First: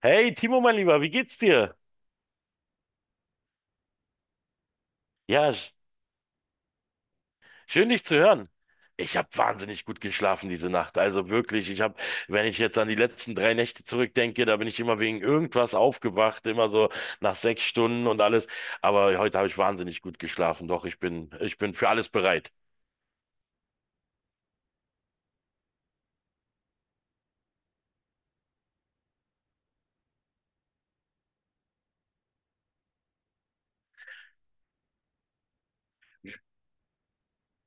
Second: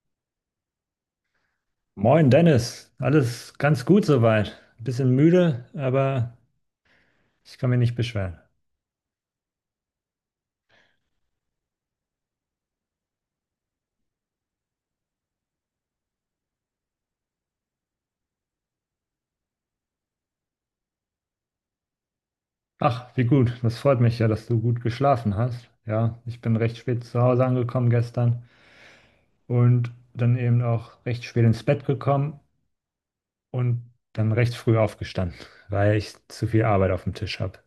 Hey, Timo, mein Lieber, wie geht's dir? Moin Dennis, alles ganz gut soweit. Ein bisschen Ja, müde, aber ich kann mich schön nicht dich zu beschweren. hören. Ich habe wahnsinnig gut geschlafen diese Nacht. Also wirklich, ich habe, wenn ich jetzt an die letzten 3 Nächte zurückdenke, da bin ich immer wegen irgendwas aufgewacht, immer so nach 6 Stunden und alles. Aber heute habe ich wahnsinnig gut geschlafen. Doch, ich bin für alles bereit. Ach, wie gut, das freut mich ja, dass du gut geschlafen hast. Ja, ich bin recht spät zu Hause angekommen gestern und dann eben auch recht spät ins Bett gekommen und dann recht früh aufgestanden, weil ich zu viel Arbeit auf dem Tisch habe.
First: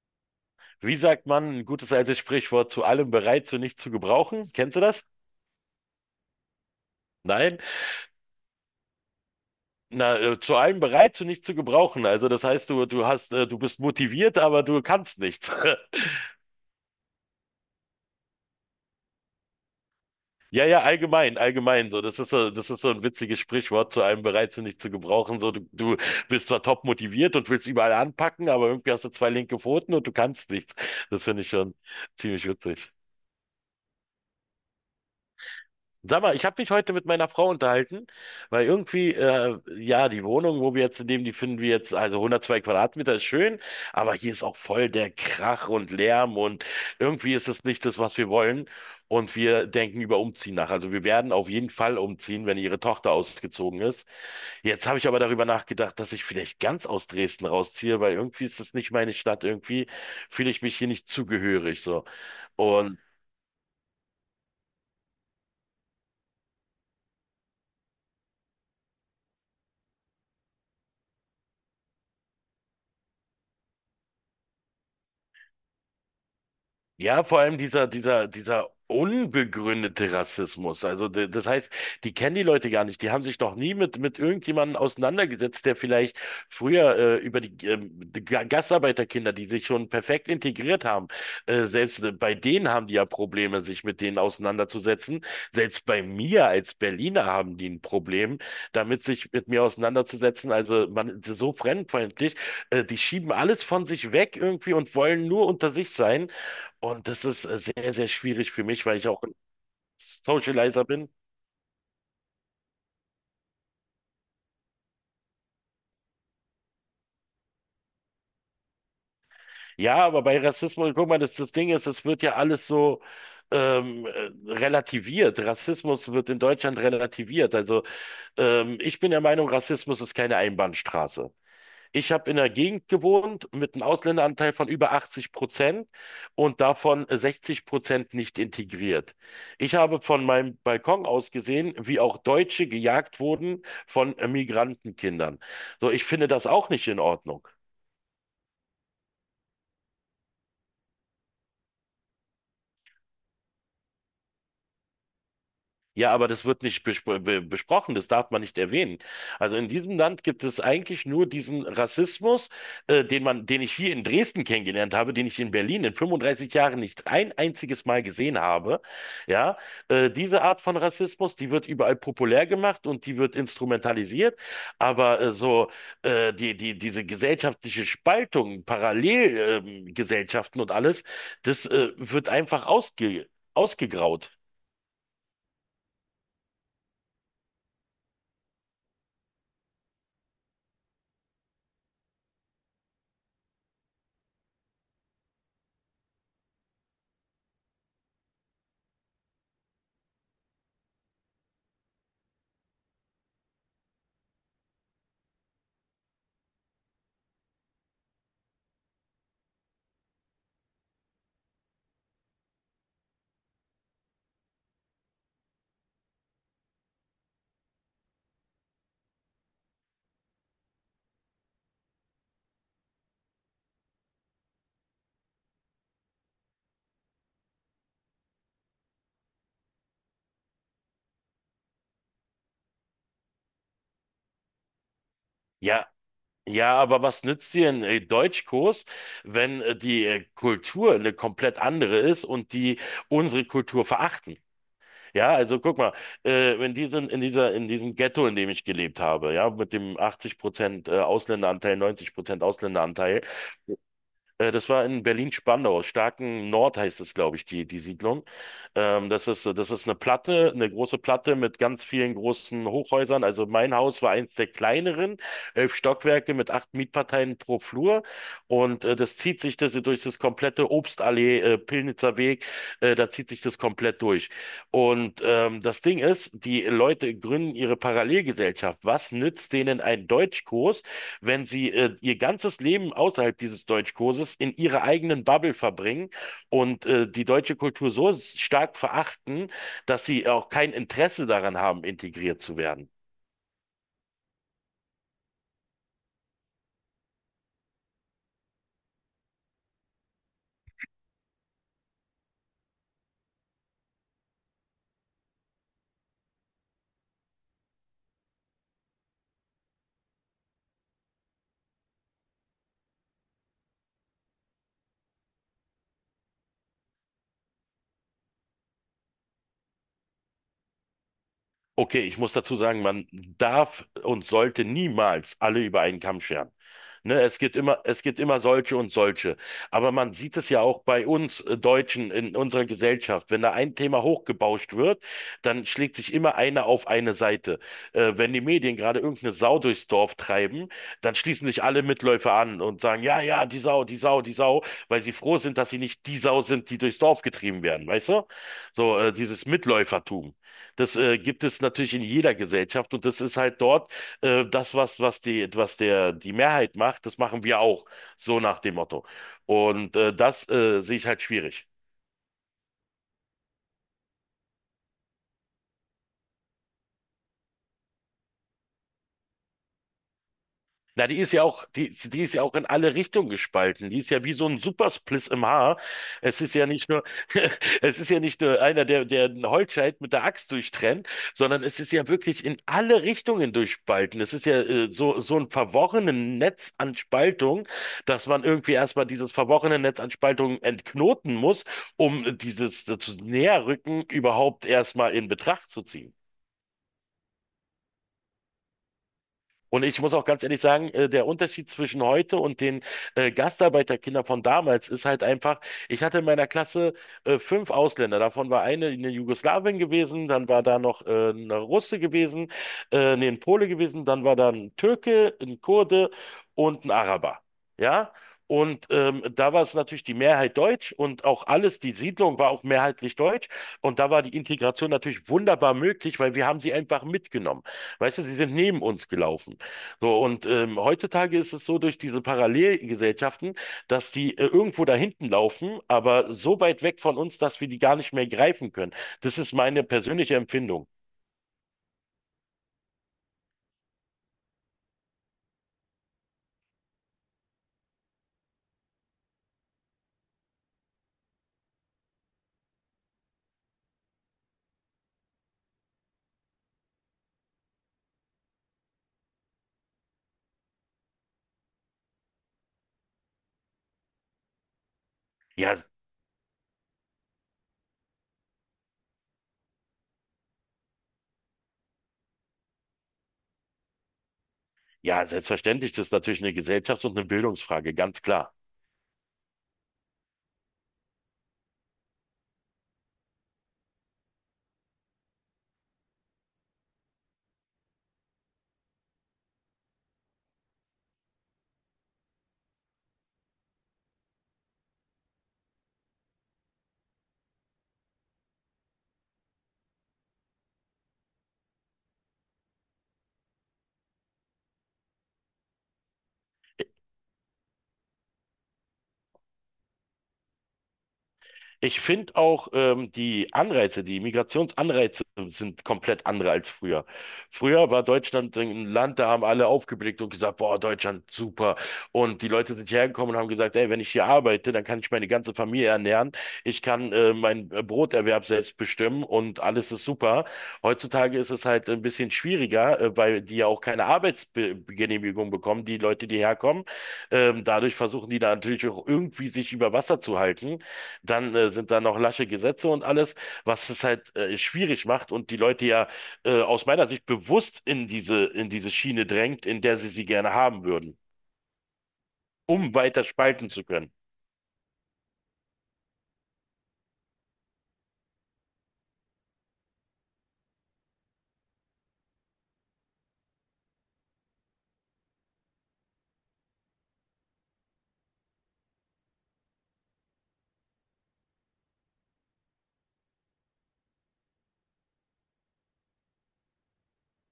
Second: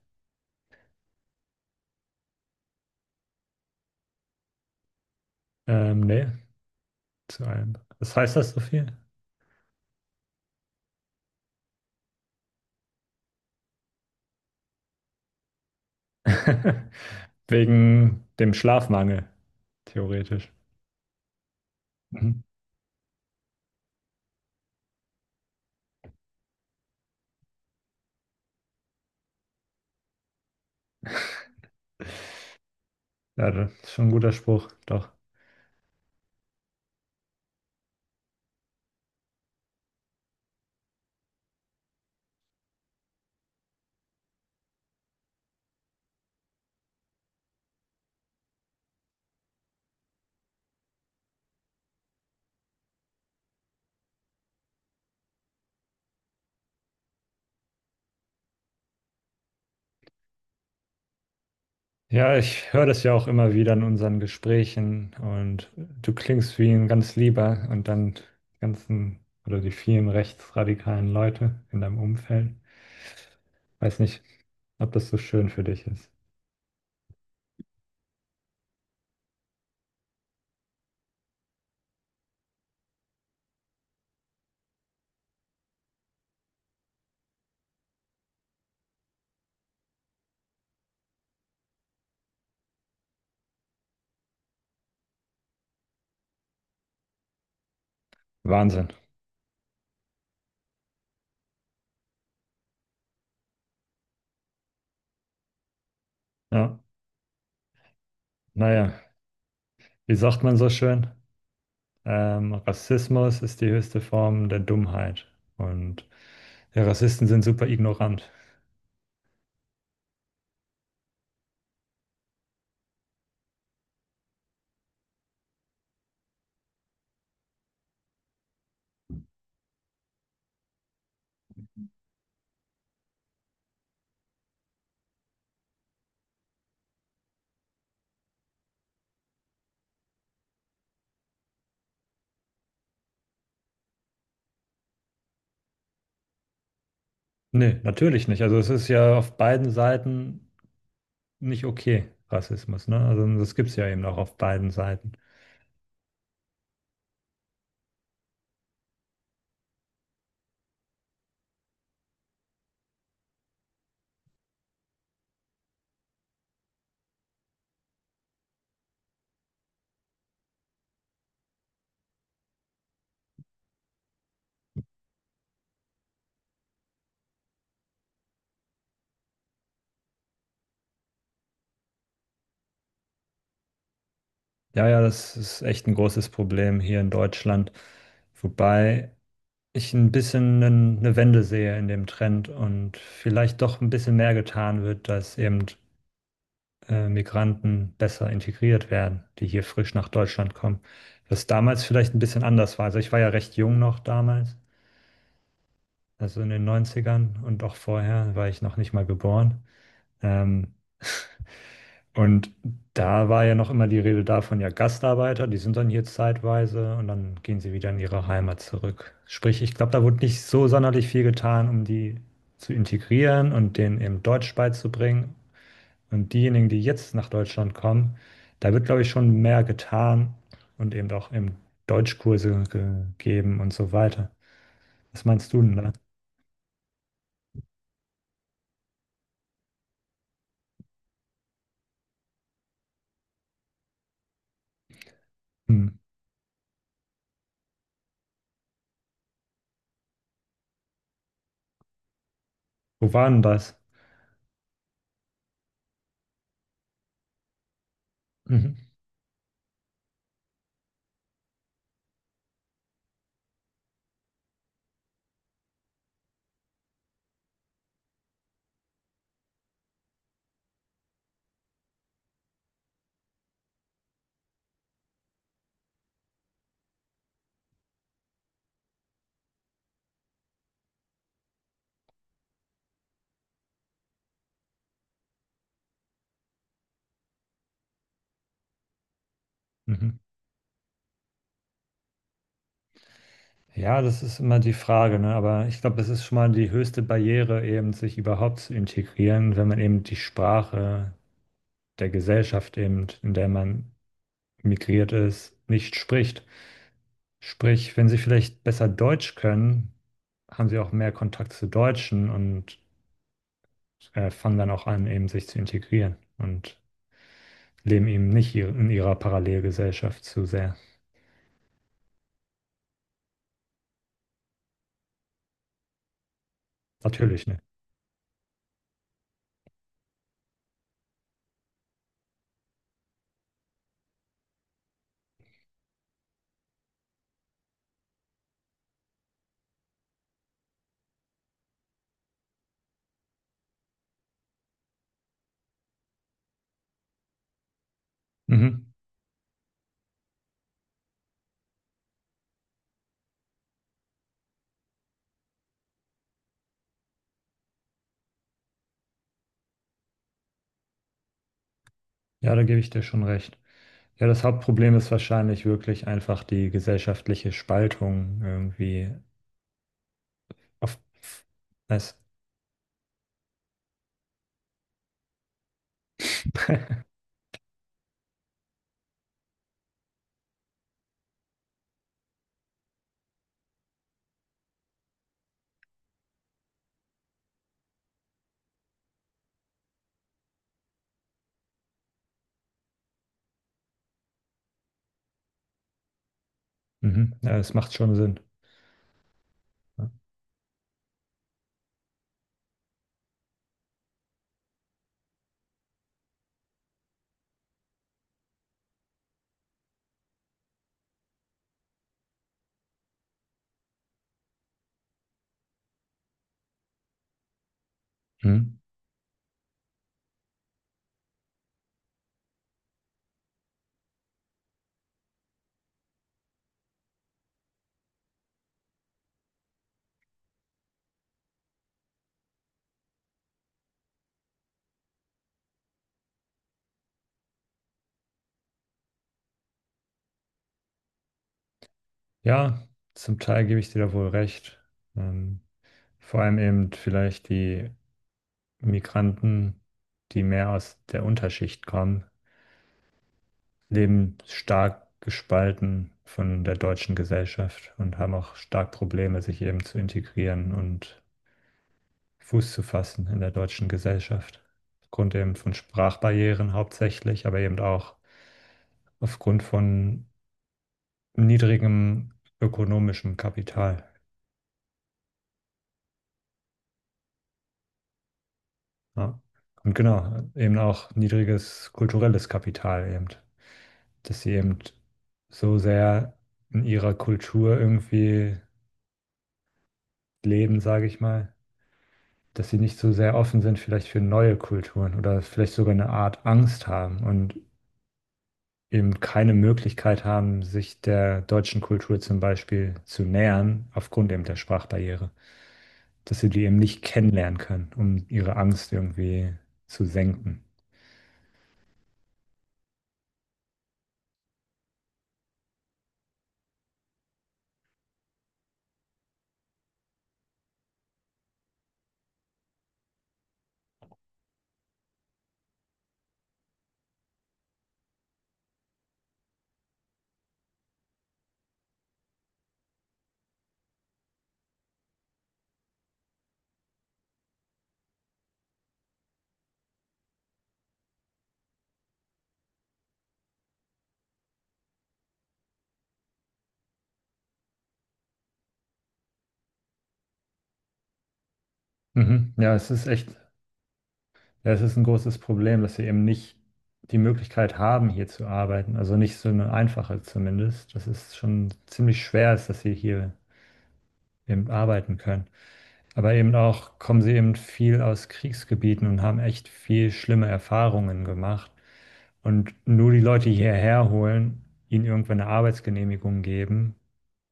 Wie sagt man, ein gutes altes Sprichwort, zu allem bereit, zu nichts zu gebrauchen? Kennst du das? Nee, zu Nein, allem. Was heißt das so viel? na, zu allem bereit, zu nichts zu gebrauchen. Also das heißt, du hast, du bist motiviert, aber du kannst nichts. Wegen dem Schlafmangel, theoretisch. Ja, ja, allgemein, allgemein so. Das ist Mhm. so, das ist so ein witziges Sprichwort zu einem bereit sind nicht zu gebrauchen. So, du bist zwar top motiviert und willst überall anpacken, aber irgendwie hast du zwei linke Pfoten und du kannst nichts. Das finde ich schon ziemlich witzig. Ja, das ist schon ein guter Spruch, doch. Sag mal, ich habe mich heute mit meiner Frau unterhalten, weil irgendwie, ja, die Wohnung, wo wir jetzt leben, die finden wir jetzt, also 102 Quadratmeter ist schön, aber hier ist auch voll der Krach und Lärm und irgendwie ist es nicht das, was wir wollen. Und wir denken über Umziehen nach. Also wir werden auf jeden Fall umziehen, wenn ihre Tochter ausgezogen ist. Jetzt habe ich aber darüber nachgedacht, dass ich vielleicht ganz aus Dresden rausziehe, weil irgendwie ist das nicht meine Stadt. Irgendwie fühle ich mich hier nicht zugehörig, so. Ja, ich höre Und das ja auch immer wieder in unseren Gesprächen, und du klingst wie ein ganz lieber und dann die ganzen oder die vielen rechtsradikalen Leute in deinem Umfeld. Weiß nicht, ob das so schön für dich ist. ja, vor allem dieser unbegründete Rassismus. Also, das heißt, die kennen die Leute gar nicht. Die haben sich noch nie mit irgendjemandem auseinandergesetzt, der vielleicht früher über die Gastarbeiterkinder, die sich schon perfekt integriert haben, selbst bei denen haben die ja Probleme, sich mit denen auseinanderzusetzen. Selbst bei mir als Berliner haben die ein Problem, Wahnsinn. damit sich mit mir auseinanderzusetzen. Also, man ist so fremdenfeindlich. Die schieben alles von sich weg irgendwie und wollen nur unter sich sein. Ja, Und das ist sehr, sehr schwierig für mich, naja, weil ich auch ein wie sagt man so Socializer schön? bin. Rassismus ist die höchste Form der Dummheit, und ja, Rassisten sind super ignorant. Ja, aber bei Rassismus, guck mal, das Ding ist, es wird ja alles so relativiert. Rassismus wird in Deutschland relativiert. Also ich bin der Meinung, Rassismus ist keine Einbahnstraße. Ich habe in der Gegend gewohnt mit einem Ausländeranteil von über 80% und davon 60% nicht integriert. Ich habe von meinem Balkon aus gesehen, wie auch Deutsche gejagt wurden von Migrantenkindern. So, ich finde das auch nicht in Ordnung. Nee, natürlich nicht. Also es ist ja auf beiden Seiten nicht okay, Rassismus, ne? Also das gibt es ja eben auch auf beiden Seiten. Ja, aber das wird nicht besprochen, das darf man nicht erwähnen. Also in diesem Land gibt es eigentlich nur diesen Rassismus, den ich hier in Dresden kennengelernt habe, den ich in Berlin in 35 Jahren nicht ein einziges Mal gesehen habe. Ja, diese Art von Rassismus, die wird überall populär gemacht und die wird instrumentalisiert. Aber so diese gesellschaftliche Spaltung, Parallelgesellschaften und alles, das wird einfach ausgegraut. Ja, das ist echt ein großes Problem hier in Deutschland, wobei ich ein bisschen eine Wende sehe in dem Trend, und vielleicht doch ein bisschen mehr getan wird, dass eben Migranten besser integriert werden, die hier frisch nach Deutschland kommen. Was damals vielleicht ein bisschen anders war. Also ich war ja recht jung noch damals, also in den Neunzigern, und auch vorher war ich noch nicht mal geboren. Ähm, Und da war ja noch immer die Rede davon, ja, Gastarbeiter, die sind dann hier zeitweise und dann gehen sie wieder in ihre Heimat zurück. Sprich, ich glaube, da wurde nicht so sonderlich viel getan, um die zu integrieren und denen eben Deutsch beizubringen. Und diejenigen, die jetzt nach Deutschland kommen, da wird, glaube ich, schon mehr getan und eben auch Deutschkurse gegeben und so weiter. Was meinst du denn Ja, da? ja, aber was nützt dir ein Deutschkurs, wenn die Kultur eine komplett andere ist und die unsere Kultur verachten? Ja, also guck Hm. mal, in diesem Ghetto, in dem ich gelebt habe, ja, mit dem 80% Ausländeranteil, 90% Wo Ausländeranteil, war denn das? Das war in Berlin-Spandau, Starken Nord heißt es, glaube ich, die Siedlung. Mhm. Das ist eine Platte, eine große Platte mit ganz vielen großen Hochhäusern. Also mein Haus war eins der kleineren, 11 Stockwerke mit acht Mietparteien pro Flur. Und das zieht sich das, durch das komplette Obstallee, Pillnitzer Weg, da zieht sich das komplett durch. Und das Ding ist, die Leute gründen ihre Parallelgesellschaft. Was nützt denen ein Deutschkurs, wenn sie ihr ganzes Leben außerhalb dieses Deutschkurses in ihrer eigenen Bubble verbringen und die deutsche Kultur so stark verachten, dass Mhm. sie auch kein Interesse daran haben, integriert zu werden? Ja, das ist immer die Frage, ne? Aber ich glaube, das ist schon mal die höchste Barriere, eben sich überhaupt zu integrieren, wenn man eben die Sprache der Gesellschaft eben, in der man migriert ist, nicht spricht. Sprich, wenn sie vielleicht besser Deutsch können, haben sie auch mehr Kontakt zu Deutschen und fangen dann auch an, eben sich zu integrieren und leben eben nicht in ihrer Parallelgesellschaft zu sehr. Okay, ich muss dazu sagen, man darf und sollte niemals alle über einen Kamm scheren. Ne, es Natürlich, gibt ne? immer, es gibt immer solche und solche. Aber man sieht es ja auch bei uns Deutschen in unserer Gesellschaft. Wenn da ein Thema hochgebauscht wird, dann schlägt sich immer einer auf eine Seite. Wenn die Medien gerade irgendeine Sau durchs Dorf treiben, dann schließen sich alle Mitläufer an und sagen, ja, ja, die Sau, die Sau, die Sau, weil sie froh sind, dass sie nicht die Sau sind, die durchs Dorf getrieben werden, weißt du? Mhm. So, dieses Mitläufertum. Das gibt es natürlich in jeder Gesellschaft und das ist halt dort das, was die Mehrheit macht, das machen wir auch. So nach dem Motto. Und das sehe ich halt schwierig. Ja, da gebe ich dir schon recht. Ja, das Hauptproblem ist wahrscheinlich wirklich einfach die gesellschaftliche Spaltung irgendwie. Auf, Na, es, die ist ja auch in alle Richtungen gespalten. Die ist ja wie so ein Superspliss im Haar. Es ist ja nicht nur, es ist ja nicht nur einer, der einen Holzscheit mit der Axt durchtrennt, sondern es ist ja wirklich in alle Richtungen durchspalten. Es ist ja so, so ein verworrenes Netz an Spaltung, dass man irgendwie erstmal dieses verworrene Netz an Spaltung entknoten muss, um dieses zu Näherrücken überhaupt erstmal in Betracht zu ziehen. mhm, ja, es macht schon Sinn. Und ich Ja. muss auch ganz ehrlich sagen, der Unterschied zwischen heute und den Gastarbeiterkindern von damals ist halt einfach, ich hatte in meiner Klasse fünf Ausländer. Davon war eine in Jugoslawien gewesen, dann war da noch eine Russe gewesen, nee, ein Pole gewesen, dann war da ein Türke, ein Kurde und ein Araber. Ja? Mhm. Und da war es natürlich die Mehrheit deutsch und auch alles, die Siedlung war auch mehrheitlich deutsch. Und da war die Integration natürlich wunderbar möglich, weil wir haben sie einfach mitgenommen. Weißt du, sie sind neben uns gelaufen. So, und heutzutage ist es so durch diese Parallelgesellschaften, dass die irgendwo da hinten laufen, aber so weit weg von uns, dass wir die gar nicht mehr greifen können. Das ist meine persönliche Empfindung. Ja, zum Teil gebe ich dir da wohl recht. Ähm, Vor allem eben vielleicht die Migranten, die mehr aus der Unterschicht kommen, leben stark gespalten von der deutschen Gesellschaft und haben auch stark Probleme, sich eben zu integrieren und Fuß zu fassen in der deutschen Gesellschaft. Aufgrund eben von Ja, Sprachbarrieren hauptsächlich, aber eben auch aufgrund von niedrigem ökonomischem Kapital. ja, selbstverständlich, das ist natürlich eine Gesellschafts- und eine Bildungsfrage, ganz klar. Ja. Und genau, eben auch niedriges kulturelles Kapital eben, dass sie eben so sehr in ihrer Kultur irgendwie leben, sage ich mal, dass sie nicht so sehr offen sind vielleicht für neue Kulturen oder vielleicht sogar eine Art Angst haben und eben keine Möglichkeit haben, sich der deutschen Kultur zum Beispiel zu nähern, aufgrund eben der Sprachbarriere. Dass sie die eben nicht kennenlernen können, um ihre Angst irgendwie zu senken. Ich finde auch die Migrationsanreize sind komplett andere als früher. Früher war Deutschland ein Land, da haben alle aufgeblickt und gesagt, boah, Deutschland, super. Und die Leute sind hierher gekommen und haben gesagt, ey, wenn ich hier arbeite, dann kann ich meine ganze Familie ernähren, ich kann meinen Broterwerb selbst bestimmen und alles ist super. Heutzutage ist es halt ein bisschen schwieriger, weil die ja auch keine Arbeitsgenehmigung bekommen, die Leute, die herkommen. Dadurch versuchen die da natürlich auch irgendwie sich über Wasser zu halten. Dann sind da noch lasche Gesetze und alles, was es halt schwierig macht und die Leute ja aus meiner Sicht bewusst in diese Schiene drängt, in der sie sie gerne haben würden, Mhm. Ja, es um ist weiter echt, spalten zu können. ja, es ist ein großes Problem, dass sie eben nicht die Möglichkeit haben, hier zu arbeiten. Also nicht so eine einfache zumindest. Das ist schon ziemlich schwer ist, dass sie hier eben arbeiten können. Aber eben auch kommen sie eben viel aus Kriegsgebieten und haben echt viel schlimme Erfahrungen gemacht. Und nur die Leute hierher holen, ihnen irgendwann eine Arbeitsgenehmigung geben,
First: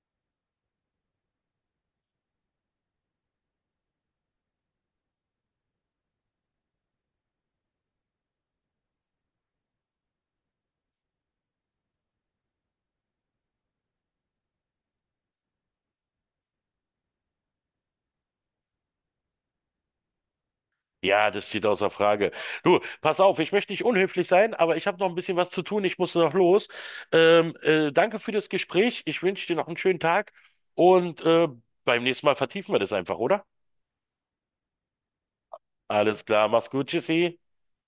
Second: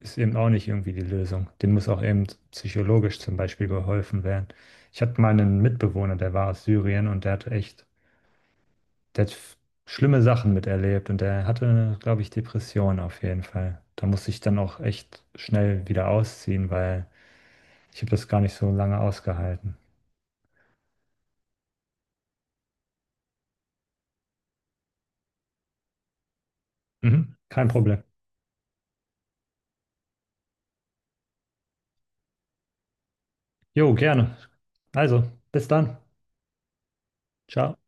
ist eben auch nicht irgendwie die Lösung. Denen muss auch eben psychologisch zum Beispiel geholfen werden. Ich hatte mal einen Mitbewohner, der war aus Syrien, und der hat echt, der hat f- schlimme Sachen miterlebt, und der hatte, glaube ich, Depressionen auf jeden Fall. Da musste ich dann auch echt schnell wieder ausziehen, weil ich habe das gar nicht so lange ausgehalten. Ja, das steht außer Frage. Du, pass auf, ich möchte nicht unhöflich sein, aber ich habe noch ein bisschen was zu tun, ich muss noch los. Mhm. Kein Problem. Danke für das Gespräch, ich wünsche dir noch einen schönen Tag und beim nächsten Mal vertiefen wir das einfach, oder? Jo, gerne. Also, bis dann. Alles klar, mach's gut, tschüssi. Ciao.